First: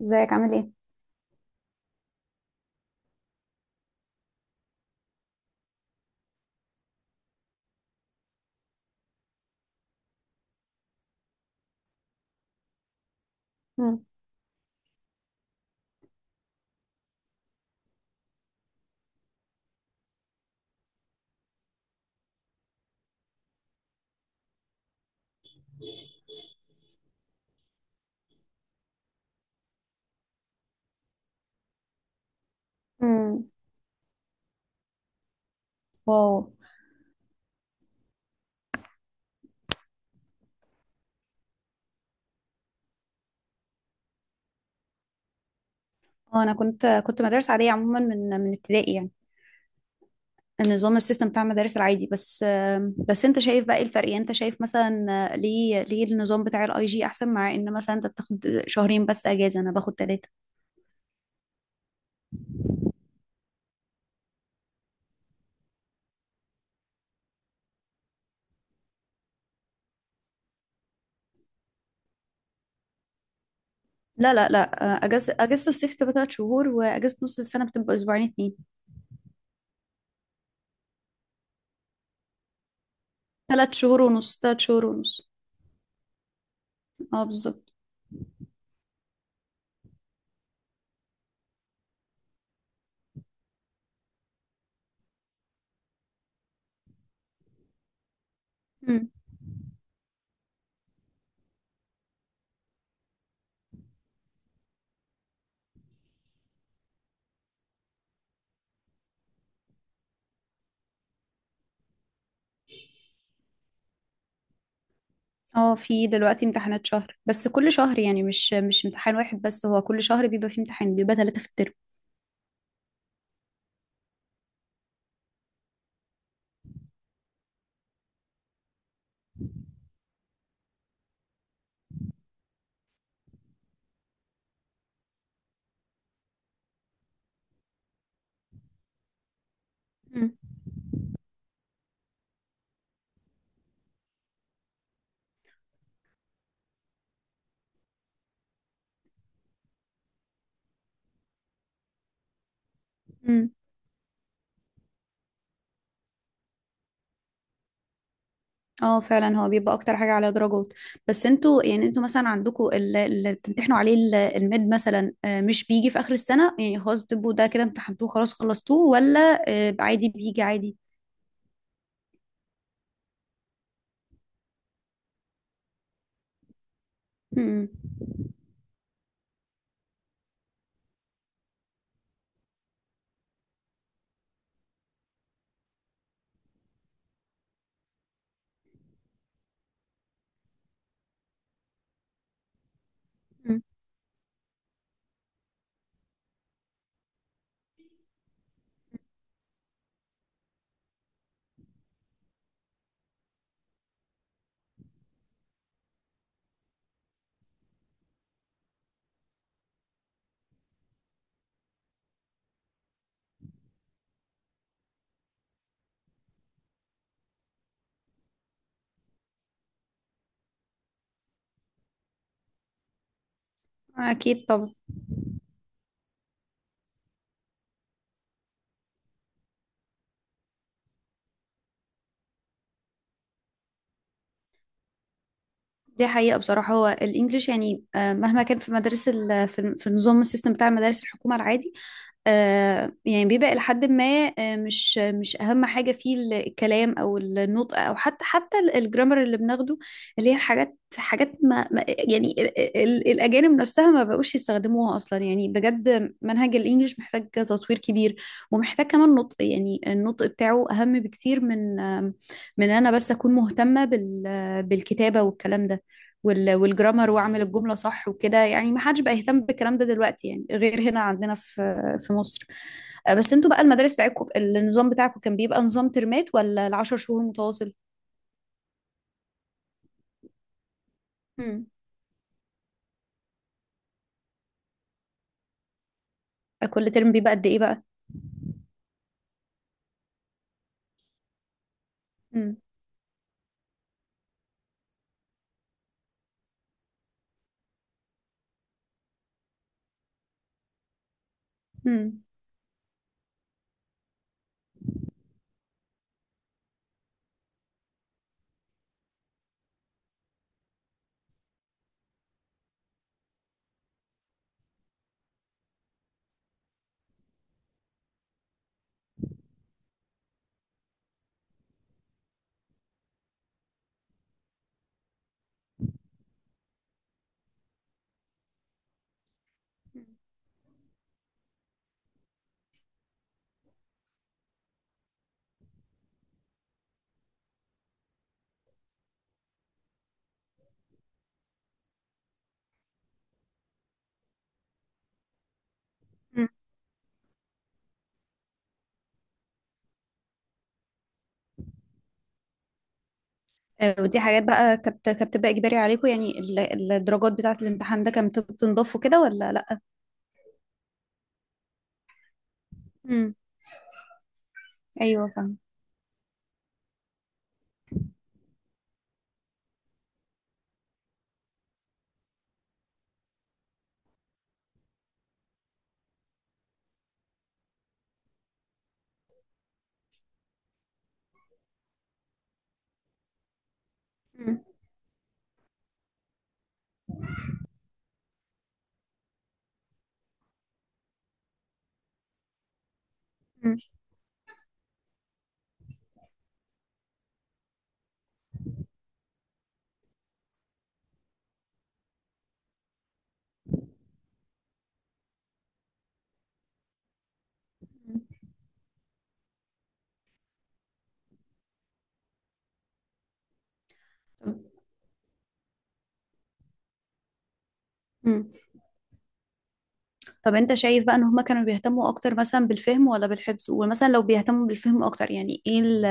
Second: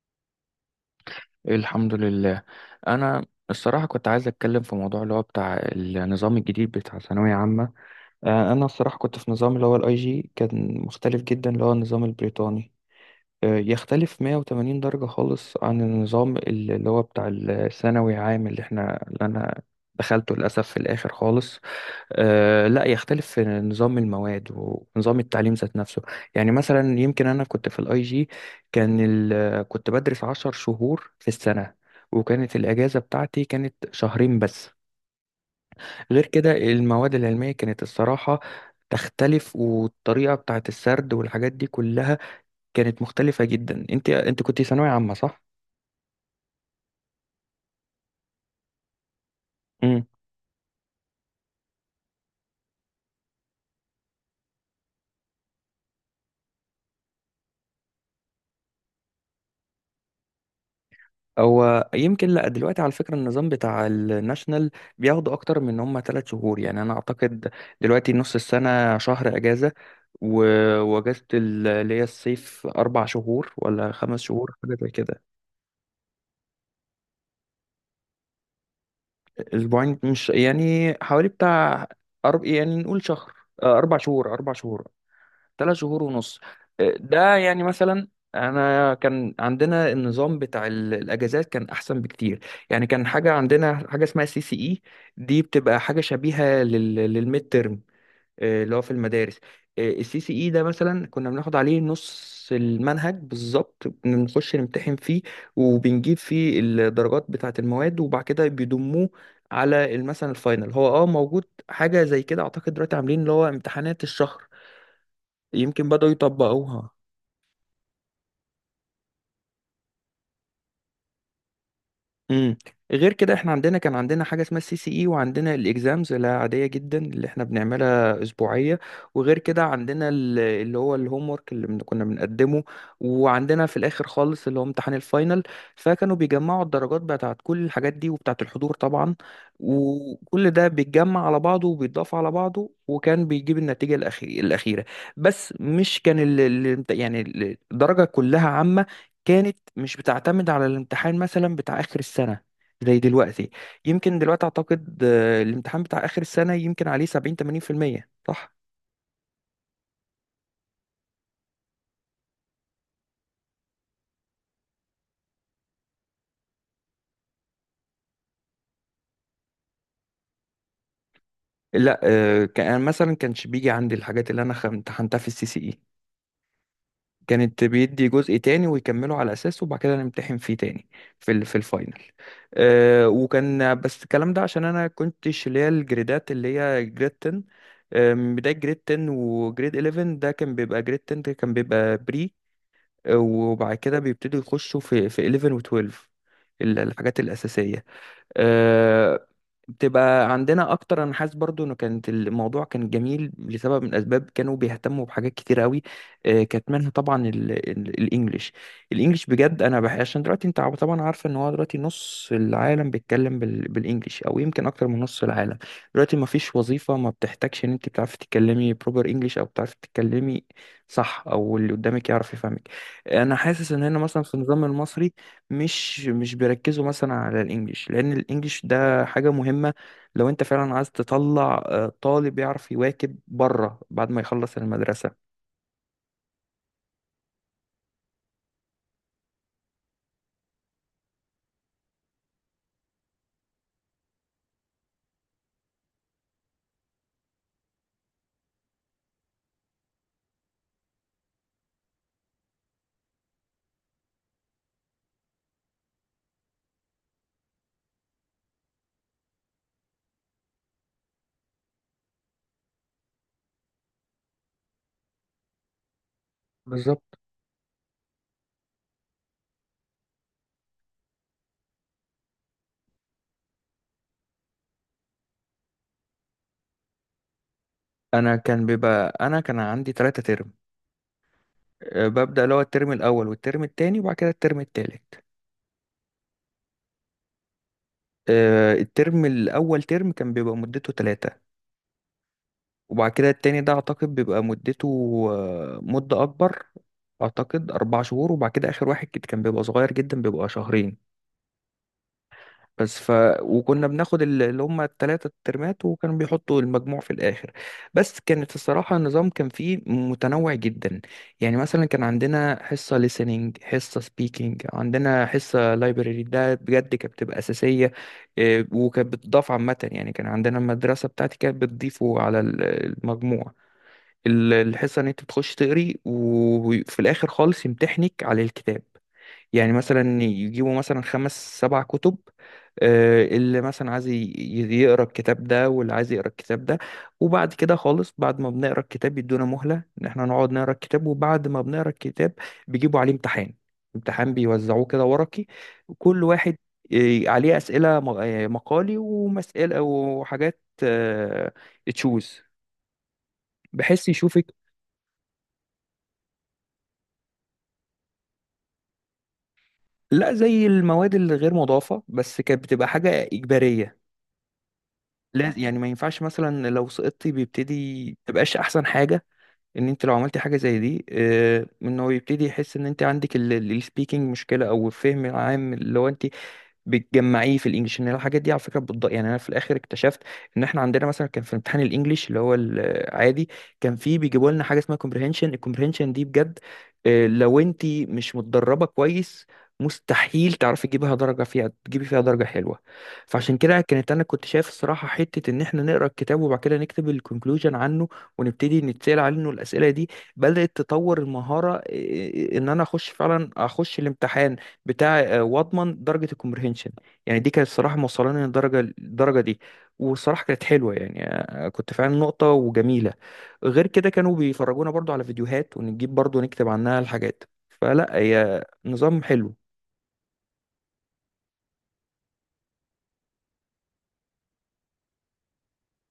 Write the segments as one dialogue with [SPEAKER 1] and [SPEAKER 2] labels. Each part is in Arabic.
[SPEAKER 1] ازيك عامل ايه؟
[SPEAKER 2] الحمد لله. انا الصراحه كنت عايز اتكلم في موضوع اللي هو بتاع النظام الجديد بتاع ثانويه عامه. انا الصراحه كنت في نظام اللي هو الاي جي، كان مختلف جدا، اللي هو النظام البريطاني.
[SPEAKER 1] مم.
[SPEAKER 2] يختلف 180 درجه خالص عن النظام اللي هو بتاع الثانوي عام اللي انا دخلته للاسف في الاخر خالص. لا يختلف في نظام المواد ونظام التعليم ذات نفسه. يعني مثلا يمكن انا كنت في الاي جي، كنت بدرس عشر شهور في السنة، وكانت الأجازة بتاعتي
[SPEAKER 1] مم.
[SPEAKER 2] كانت شهرين بس. غير
[SPEAKER 1] واو.
[SPEAKER 2] كده المواد العلمية كانت الصراحة تختلف، والطريقة بتاعت السرد والحاجات دي كلها كانت مختلفة جدا. انت كنت ثانوية عامة، صح؟
[SPEAKER 1] انا كنت مدارس عاديه عموما من ابتدائي، يعني النظام السيستم بتاع المدارس العادي. بس بس انت شايف بقى ايه الفرق؟ يعني انت شايف مثلا، ليه النظام بتاع الاي جي احسن، مع ان مثلا انت بتاخد شهرين بس اجازه، انا باخد ثلاثه.
[SPEAKER 2] هو يمكن، لا دلوقتي على فكرة، النظام بتاع الناشنال بياخدوا أكتر من إن هم ثلاث شهور، يعني أنا أعتقد دلوقتي نص السنة شهر أجازة، وأجازة اللي هي الصيف أربع شهور ولا خمس
[SPEAKER 1] لا لا
[SPEAKER 2] شهور حاجة
[SPEAKER 1] لا،
[SPEAKER 2] زي كده.
[SPEAKER 1] اجازه الصيف بتبقى ثلاث شهور، واجازه نص السنه بتبقى اسبوعين اتنين.
[SPEAKER 2] أسبوعين مش يعني، حوالي بتاع، يعني نقول شهر.
[SPEAKER 1] ثلاث
[SPEAKER 2] أربع
[SPEAKER 1] شهور ونص،
[SPEAKER 2] شهور، أربع
[SPEAKER 1] ثلاث شهور
[SPEAKER 2] شهور.
[SPEAKER 1] ونص.
[SPEAKER 2] ثلاث شهور ونص.
[SPEAKER 1] اه،
[SPEAKER 2] ده يعني
[SPEAKER 1] بالظبط.
[SPEAKER 2] مثلا انا كان عندنا النظام بتاع الاجازات كان احسن بكتير. يعني كان حاجه، عندنا حاجه اسمها سي سي اي، دي بتبقى حاجه شبيهه للميد ترم، اللي هو في المدارس. السي سي اي ده مثلا كنا بناخد عليه نص المنهج بالظبط، بنخش نمتحن فيه وبنجيب فيه الدرجات بتاعه المواد، وبعد كده بيضموه على مثلا الفاينل. هو موجود حاجه زي كده، اعتقد دلوقتي عاملين اللي هو امتحانات الشهر،
[SPEAKER 1] اه،
[SPEAKER 2] يمكن
[SPEAKER 1] في
[SPEAKER 2] بدأوا
[SPEAKER 1] دلوقتي امتحانات
[SPEAKER 2] يطبقوها.
[SPEAKER 1] شهر، بس كل شهر يعني مش امتحان واحد بس، هو كل شهر بيبقى فيه امتحان، بيبقى ثلاثة في الترم.
[SPEAKER 2] امم غير كده احنا عندنا، كان عندنا حاجه اسمها السي سي اي، وعندنا الاكزامز اللي عاديه جدا اللي احنا بنعملها اسبوعيه، وغير كده عندنا اللي هو الهوم ورك اللي كنا بنقدمه، وعندنا في الاخر خالص اللي هو امتحان الفاينل. فكانوا بيجمعوا الدرجات بتاعت كل الحاجات دي وبتاعت الحضور طبعا،
[SPEAKER 1] مم.
[SPEAKER 2] وكل ده بيتجمع على بعضه وبيتضاف على بعضه، وكان بيجيب النتيجه الاخيره. بس مش كان يعني الدرجه كلها عامه، كانت مش بتعتمد على الامتحان مثلا بتاع آخر السنة زي دلوقتي.
[SPEAKER 1] مم.
[SPEAKER 2] يمكن دلوقتي أعتقد، الامتحان بتاع آخر السنة يمكن عليه 70، 80%، صح؟
[SPEAKER 1] اه فعلا، هو بيبقى اكتر حاجة على درجات. بس انتوا يعني، انتوا مثلا عندكم اللي بتمتحنوا عليه الميد مثلا، مش بيجي في اخر السنة يعني، خلاص بتبقوا ده كده امتحنتوه خلاص خلصتوه، ولا عادي بيجي عادي؟
[SPEAKER 2] لا كان يعني مثلا كانش بيجي عندي الحاجات اللي أنا امتحنتها في السي سي إي، كانت
[SPEAKER 1] مم.
[SPEAKER 2] بيدي جزء تاني ويكمله على أساسه، وبعد كده نمتحن فيه تاني في الفاينل. وكان بس الكلام ده عشان أنا كنتش اللي هي الجريدات، اللي هي جريد 10، من بداية جريد 10 وجريد 11، ده كان بيبقى جريد 10 ده كان بيبقى بري،
[SPEAKER 1] امم.
[SPEAKER 2] وبعد كده بيبتدوا يخشوا في 11 و12. الحاجات الأساسية، آه، بتبقى عندنا اكتر. انا حاسس برضو انه كانت الموضوع كان جميل لسبب من الاسباب، كانوا بيهتموا بحاجات كتير قوي. كانت منها طبعا الانجليش. الانجليش بجد انا عشان دلوقتي انت طبعا عارفه ان هو دلوقتي نص العالم بيتكلم بالانجليش، او يمكن اكتر من نص العالم. دلوقتي ما فيش وظيفه ما بتحتاجش ان انت بتعرفي تتكلمي بروبر انجليش، او بتعرفي تتكلمي صح، او اللي قدامك يعرف يفهمك. انا حاسس ان هنا مثلا في
[SPEAKER 1] اكيد
[SPEAKER 2] النظام
[SPEAKER 1] طبعا.
[SPEAKER 2] المصري مش بيركزوا مثلا على الانجليش، لان الانجليش ده حاجة مهمة لو انت فعلا عايز تطلع، طالب يعرف يواكب بره بعد ما يخلص المدرسة.
[SPEAKER 1] دي حقيقة بصراحة، هو الإنجليش يعني، مهما كان في مدارس في النظام السيستم بتاع مدارس الحكومة العادي، يعني بيبقى إلى حد ما، مش أهم حاجة فيه الكلام أو النطق، أو حتى الجرامر اللي بناخده، اللي هي حاجات يعني الأجانب نفسها ما بقوش يستخدموها أصلا. يعني بجد منهج الإنجليش محتاج تطوير كبير، ومحتاج كمان نطق، يعني النطق بتاعه أهم بكتير من من أنا بس أكون مهتمة بالكتابة والكلام ده،
[SPEAKER 2] بالظبط.
[SPEAKER 1] والجرامر، واعمل الجملة صح وكده، يعني ما حدش بقى يهتم بالكلام ده دلوقتي يعني، غير هنا عندنا في في مصر. بس انتوا بقى، المدارس بتاعتكم النظام بتاعكم كان بيبقى نظام ترمات ولا العشر شهور متواصل؟
[SPEAKER 2] انا كان بيبقى، انا كان عندي ثلاثة ترم،
[SPEAKER 1] مم.
[SPEAKER 2] ببدأ اللي هو الترم الاول والترم التاني وبعد كده الترم التالت.
[SPEAKER 1] كل ترم بيبقى قد ايه بقى؟
[SPEAKER 2] الترم الاول ترم كان بيبقى مدته ثلاثة،
[SPEAKER 1] مم.
[SPEAKER 2] وبعد كده التاني ده اعتقد بيبقى مدته، مدة اكبر. اعتقد اربع شهور، وبعد كده اخر واحد كده كان بيبقى صغير جدا، بيبقى شهرين
[SPEAKER 1] مم.
[SPEAKER 2] بس. وكنا بناخد اللي هم التلاتة الترمات، وكانوا بيحطوا المجموع في الآخر. بس كانت الصراحة، النظام كان فيه متنوع جدا. يعني مثلا كان عندنا حصة listening، حصة speaking، عندنا حصة library، ده بجد كانت بتبقى أساسية. وكانت بتضاف عامة، يعني كان عندنا المدرسة بتاعتي كانت بتضيفه على المجموع. الحصة إن أنت بتخش تقري، وفي الآخر خالص يمتحنك على الكتاب. يعني مثلا يجيبوا مثلا خمس سبع كتب، اللي مثلا عايز يقرا الكتاب ده، واللي عايز يقرا الكتاب ده. وبعد كده خالص، بعد ما بنقرا الكتاب، يدونا مهلة ان احنا نقعد نقرا الكتاب، وبعد ما بنقرا الكتاب بيجيبوا عليه امتحان. امتحان بيوزعوه كده ورقي كل
[SPEAKER 1] مم.
[SPEAKER 2] واحد، عليه أسئلة مقالي ومسألة وحاجات تشوز، بحيث
[SPEAKER 1] ودي حاجات
[SPEAKER 2] يشوفك.
[SPEAKER 1] بقى كانت بتبقى اجباري عليكم؟ يعني الدرجات بتاعة الامتحان ده كانت بتنضاف كده ولا لا؟
[SPEAKER 2] لا، زي المواد الغير مضافة، بس كانت بتبقى حاجة
[SPEAKER 1] مم.
[SPEAKER 2] إجبارية.
[SPEAKER 1] ايوه
[SPEAKER 2] لا
[SPEAKER 1] فاهم.
[SPEAKER 2] يعني ما ينفعش مثلا لو سقطتي بيبتدي تبقاش احسن حاجة، ان انت لو عملتي حاجه زي دي، ان هو يبتدي يحس ان انت عندك السبيكنج مشكله، او الفهم العام اللي هو انت بتجمعيه في الانجليش، ان الحاجات دي على فكره يعني انا في الاخر اكتشفت ان احنا عندنا مثلا كان في امتحان الانجليش اللي هو العادي، كان فيه بيجيبوا
[SPEAKER 1] مم.
[SPEAKER 2] لنا حاجه اسمها كومبريهنشن. الكومبريهنشن دي بجد، لو انت مش متدربه كويس، مستحيل تعرفي تجيبها درجه فيها، تجيبي فيها درجه حلوه. فعشان
[SPEAKER 1] مم.
[SPEAKER 2] كده كانت، انا كنت شايف الصراحه حته ان احنا نقرا الكتاب، وبعد كده نكتب الكونكلوجن عنه، ونبتدي نتسأل عنه الأسئلة دي، بدأت تطور المهارة. إن أنا أخش فعلا أخش الامتحان بتاع، وأضمن درجة الكومبريهنشن. يعني دي كانت الصراحة موصلاني للدرجة دي، والصراحة كانت حلوة، يعني كنت فعلا نقطة وجميلة. غير كده كانوا
[SPEAKER 1] مم.
[SPEAKER 2] بيفرجونا برضو على فيديوهات، ونجيب برضو نكتب عنها الحاجات. فلا،
[SPEAKER 1] مم.
[SPEAKER 2] هي نظام حلو.
[SPEAKER 1] طب انت شايف بقى ان هما كانوا بيهتموا اكتر مثلا بالفهم ولا بالحفظ؟ ومثلا لو بيهتموا بالفهم اكتر، يعني ايه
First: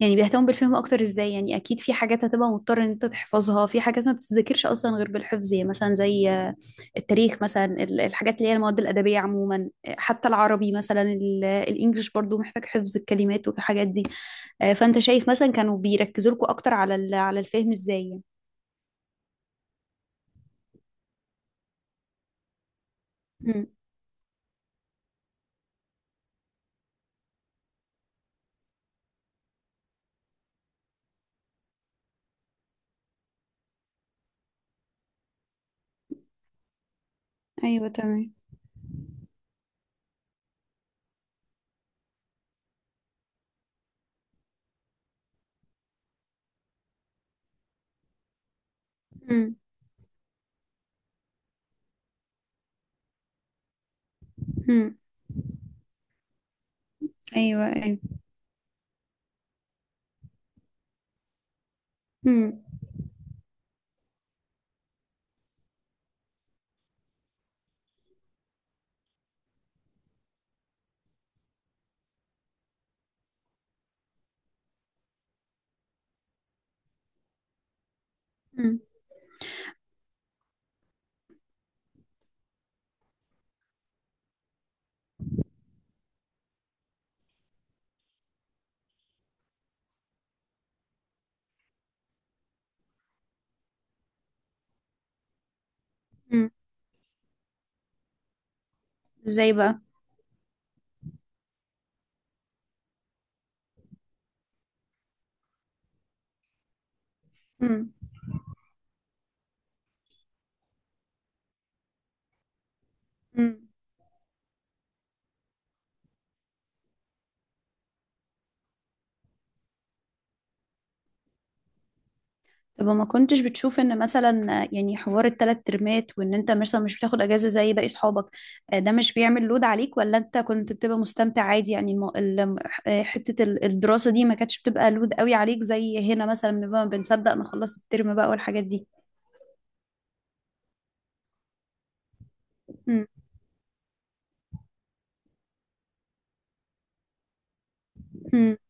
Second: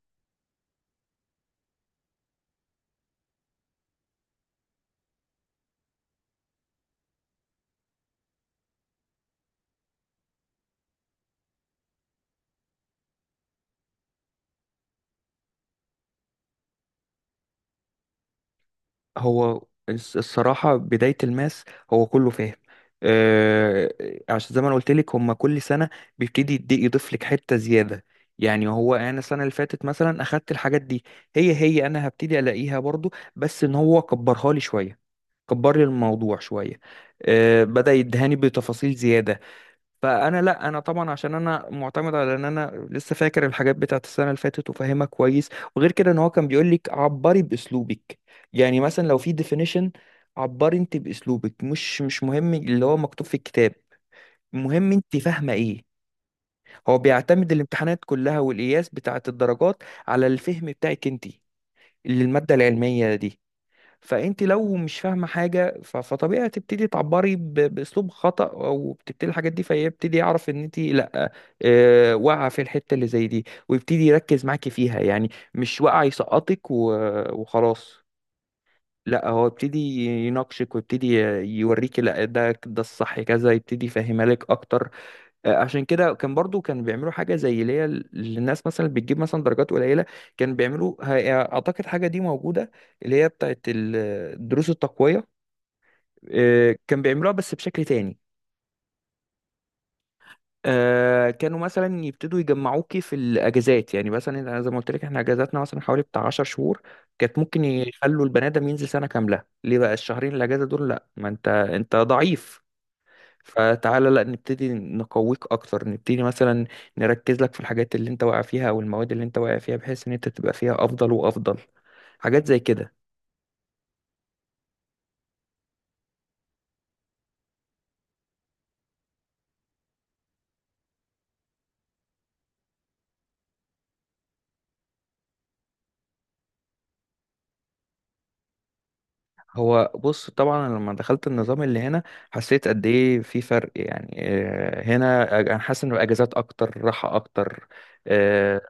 [SPEAKER 1] يعني بيهتموا بالفهم اكتر ازاي يعني؟ اكيد في حاجات هتبقى مضطر ان انت تحفظها، في حاجات ما بتتذاكرش اصلا غير بالحفظ، يعني مثلا زي التاريخ مثلا، الحاجات اللي هي المواد الادبيه عموما، حتى العربي مثلا، الانجليش برضو محتاج حفظ الكلمات والحاجات دي. فانت شايف مثلا كانوا بيركزوا لكم اكتر على على الفهم ازاي يعني؟
[SPEAKER 2] هو الصراحة بداية الماس، هو كله فاهم.
[SPEAKER 1] مم.
[SPEAKER 2] آه، عشان زي ما انا قلت لك، هما كل سنة بيبتدي يضيف لك حتة زيادة. يعني هو انا السنة اللي فاتت مثلا اخدت الحاجات دي، هي انا هبتدي الاقيها برضو، بس ان هو كبرها لي شوية، كبر لي الموضوع شوية.
[SPEAKER 1] ايوه
[SPEAKER 2] بدأ
[SPEAKER 1] تمام.
[SPEAKER 2] يدهاني بتفاصيل زيادة. فانا لا، انا طبعا عشان انا معتمد على ان انا لسه فاكر الحاجات بتاعت السنه اللي فاتت وفاهمها كويس. وغير كده ان هو كان بيقول لك عبري باسلوبك. يعني مثلا لو في
[SPEAKER 1] مم.
[SPEAKER 2] ديفينيشن، عبري انت باسلوبك، مش مهم اللي هو مكتوب في الكتاب، المهم
[SPEAKER 1] مم.
[SPEAKER 2] انت فاهمه ايه. هو بيعتمد
[SPEAKER 1] ايوه ايوه.
[SPEAKER 2] الامتحانات كلها والقياس بتاعت الدرجات على الفهم بتاعك انت للماده
[SPEAKER 1] مم.
[SPEAKER 2] العلميه دي. فانت لو مش فاهمه حاجه، فطبيعي هتبتدي تعبري باسلوب خطا، او بتبتدي الحاجات دي، فيبتدي يعرف ان انت لا، واقعه في الحته اللي زي دي، ويبتدي يركز معاكي فيها. يعني مش واقع يسقطك وخلاص،
[SPEAKER 1] مم.
[SPEAKER 2] لا هو يبتدي يناقشك، ويبتدي يوريكي لا، ده الصح كذا، يبتدي يفهمها لك اكتر. عشان كده كان برضو، كان بيعملوا حاجة زي اللي هي للناس مثلا اللي بتجيب مثلا درجات قليلة، كان بيعملوا أعتقد حاجة دي موجودة، اللي هي بتاعت دروس التقوية.
[SPEAKER 1] مم.
[SPEAKER 2] كان بيعملوها بس بشكل تاني.
[SPEAKER 1] ازاي بقى؟
[SPEAKER 2] كانوا مثلا يبتدوا يجمعوكي في الأجازات. يعني مثلا أنا زي ما قلت لك، احنا أجازاتنا مثلا حوالي بتاع 10 شهور، كانت ممكن
[SPEAKER 1] امم.
[SPEAKER 2] يخلوا البني آدم ينزل سنة كاملة، ليه بقى الشهرين الأجازة دول؟ لأ، ما أنت ضعيف،
[SPEAKER 1] امم.
[SPEAKER 2] فتعالى لا نبتدي نقويك اكتر. نبتدي مثلا نركز لك في الحاجات اللي انت واقع فيها، او المواد اللي انت واقع فيها، بحيث ان انت تبقى فيها افضل وافضل. حاجات زي
[SPEAKER 1] طب
[SPEAKER 2] كده.
[SPEAKER 1] ما كنتش بتشوف ان مثلا يعني حوار الثلاث ترمات، وان انت مثلا مش بتاخد اجازه زي باقي اصحابك، ده مش بيعمل لود عليك؟ ولا انت كنت بتبقى مستمتع عادي، يعني الم... ال- آه، حته الدراسه دي ما كانتش بتبقى لود قوي عليك زي هنا مثلا، بنبقى بنصدق نخلص الترم بقى والحاجات دي.
[SPEAKER 2] هو بص، طبعا أنا لما دخلت النظام اللي هنا، حسيت قد
[SPEAKER 1] امم.
[SPEAKER 2] ايه في فرق. يعني هنا انا حاسس ان الاجازات اكتر، راحة اكتر.
[SPEAKER 1] امم.
[SPEAKER 2] آه،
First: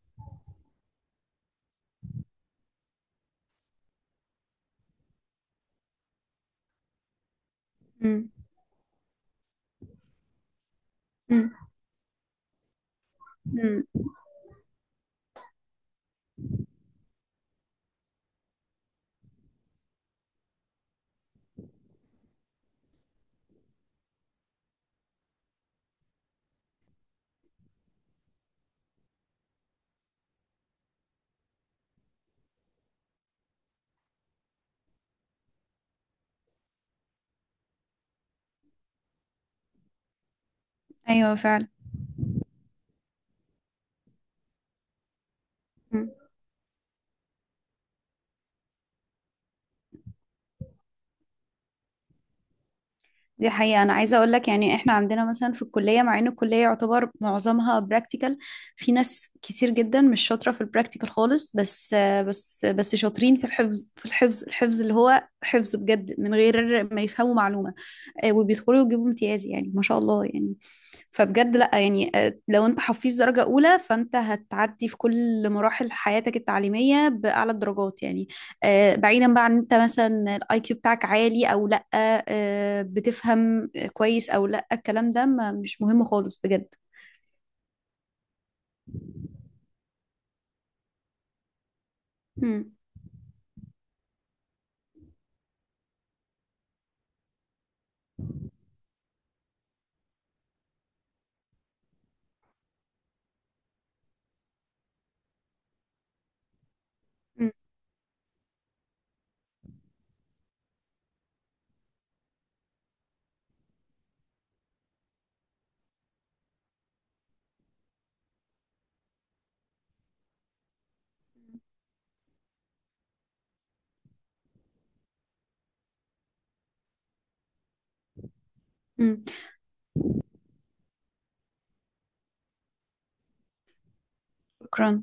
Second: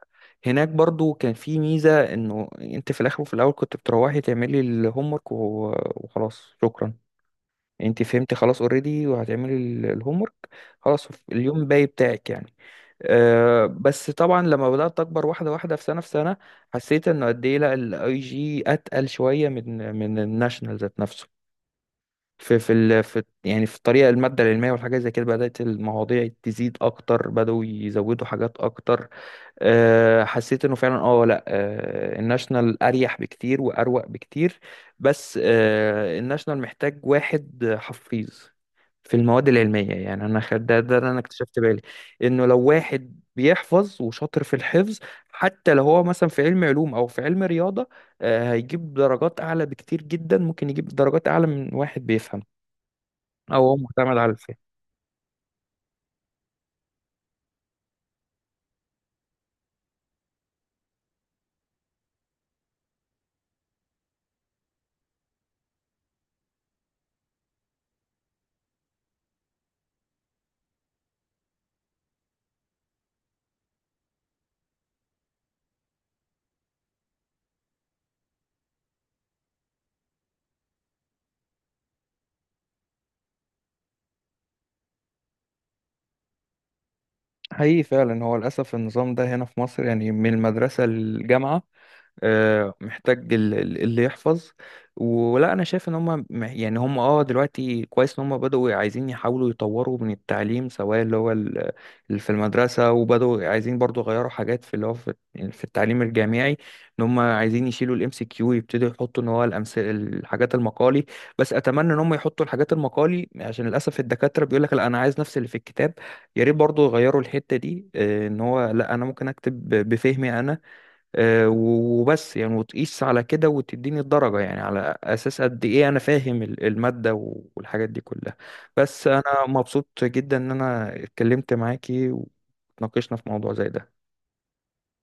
[SPEAKER 2] هناك برضو كان في ميزة، انه انت في الاخر وفي الاول كنت بتروحي تعملي الهومورك وخلاص، شكرا انت
[SPEAKER 1] امم.
[SPEAKER 2] فهمتي، خلاص اوريدي وهتعملي الهوم ورك، خلاص اليوم باقي بتاعك يعني.
[SPEAKER 1] امم.
[SPEAKER 2] بس طبعا لما بدأت أكبر، واحدة واحدة، في سنة في سنة، حسيت إنه قد إيه لا، الأي جي أتقل شوية من الناشونال ذات نفسه، في يعني في الطريقة، المادة العلمية والحاجات زي كده بدأت المواضيع تزيد أكتر، بدأوا يزودوا حاجات أكتر. حسيت إنه فعلا، لا الناشونال أريح بكتير وأروق بكتير، بس الناشونال محتاج واحد حفيظ في المواد العلمية. يعني أنا خد ده اللي أنا
[SPEAKER 1] ايوه
[SPEAKER 2] اكتشفت
[SPEAKER 1] فعلا.
[SPEAKER 2] بالي، إنه لو واحد بيحفظ وشاطر في الحفظ، حتى لو هو مثلا في علم علوم أو في علم رياضة، هيجيب درجات أعلى بكتير جدا، ممكن يجيب درجات أعلى من واحد بيفهم
[SPEAKER 1] دي
[SPEAKER 2] أو هو
[SPEAKER 1] حقيقة، أنا
[SPEAKER 2] معتمد
[SPEAKER 1] عايزة
[SPEAKER 2] على
[SPEAKER 1] أقول لك
[SPEAKER 2] الفهم.
[SPEAKER 1] يعني، إحنا عندنا مثلا في الكلية، مع إن الكلية يعتبر معظمها براكتيكال، في ناس كتير جدا مش شاطرة في البراكتيكال خالص، بس شاطرين في الحفظ اللي هو حفظ بجد من غير ما يفهموا معلومة، وبيدخلوا يجيبوا امتياز يعني، ما شاء الله يعني. فبجد لا يعني، لو انت حفيظ درجة أولى، فانت هتعدي في كل مراحل حياتك التعليمية بأعلى الدرجات يعني، بعيدا بقى عن انت مثلا الاي كيو بتاعك عالي او لا، بتفهم كويس او لا، الكلام ده ما مش مهم خالص بجد.
[SPEAKER 2] حقيقي فعلا، هو للأسف النظام ده هنا في مصر يعني من المدرسة للجامعة،
[SPEAKER 1] مم.
[SPEAKER 2] محتاج اللي يحفظ. ولا انا شايف ان هم دلوقتي كويس، ان هم بدأوا عايزين يحاولوا يطوروا من التعليم، سواء اللي هو اللي في المدرسة، وبدأوا عايزين برضو يغيروا حاجات في اللي هو في التعليم الجامعي، ان هم
[SPEAKER 1] مم.
[SPEAKER 2] عايزين يشيلوا الام سي كيو، يبتدوا يحطوا ان هو الامثله، الحاجات المقالي. بس اتمنى ان هم يحطوا الحاجات المقالي، عشان للاسف الدكاترة بيقول لك لا انا عايز نفس اللي في الكتاب. يا ريت برضو يغيروا الحتة دي، ان هو لا انا ممكن اكتب بفهمي انا، وبس، يعني وتقيس على كده وتديني الدرجة، يعني على أساس قد إيه أنا فاهم المادة والحاجات دي كلها. بس
[SPEAKER 1] مم.
[SPEAKER 2] أنا مبسوط جدا إن أنا اتكلمت معاكي وتناقشنا في موضوع زي ده.
[SPEAKER 1] شكرا.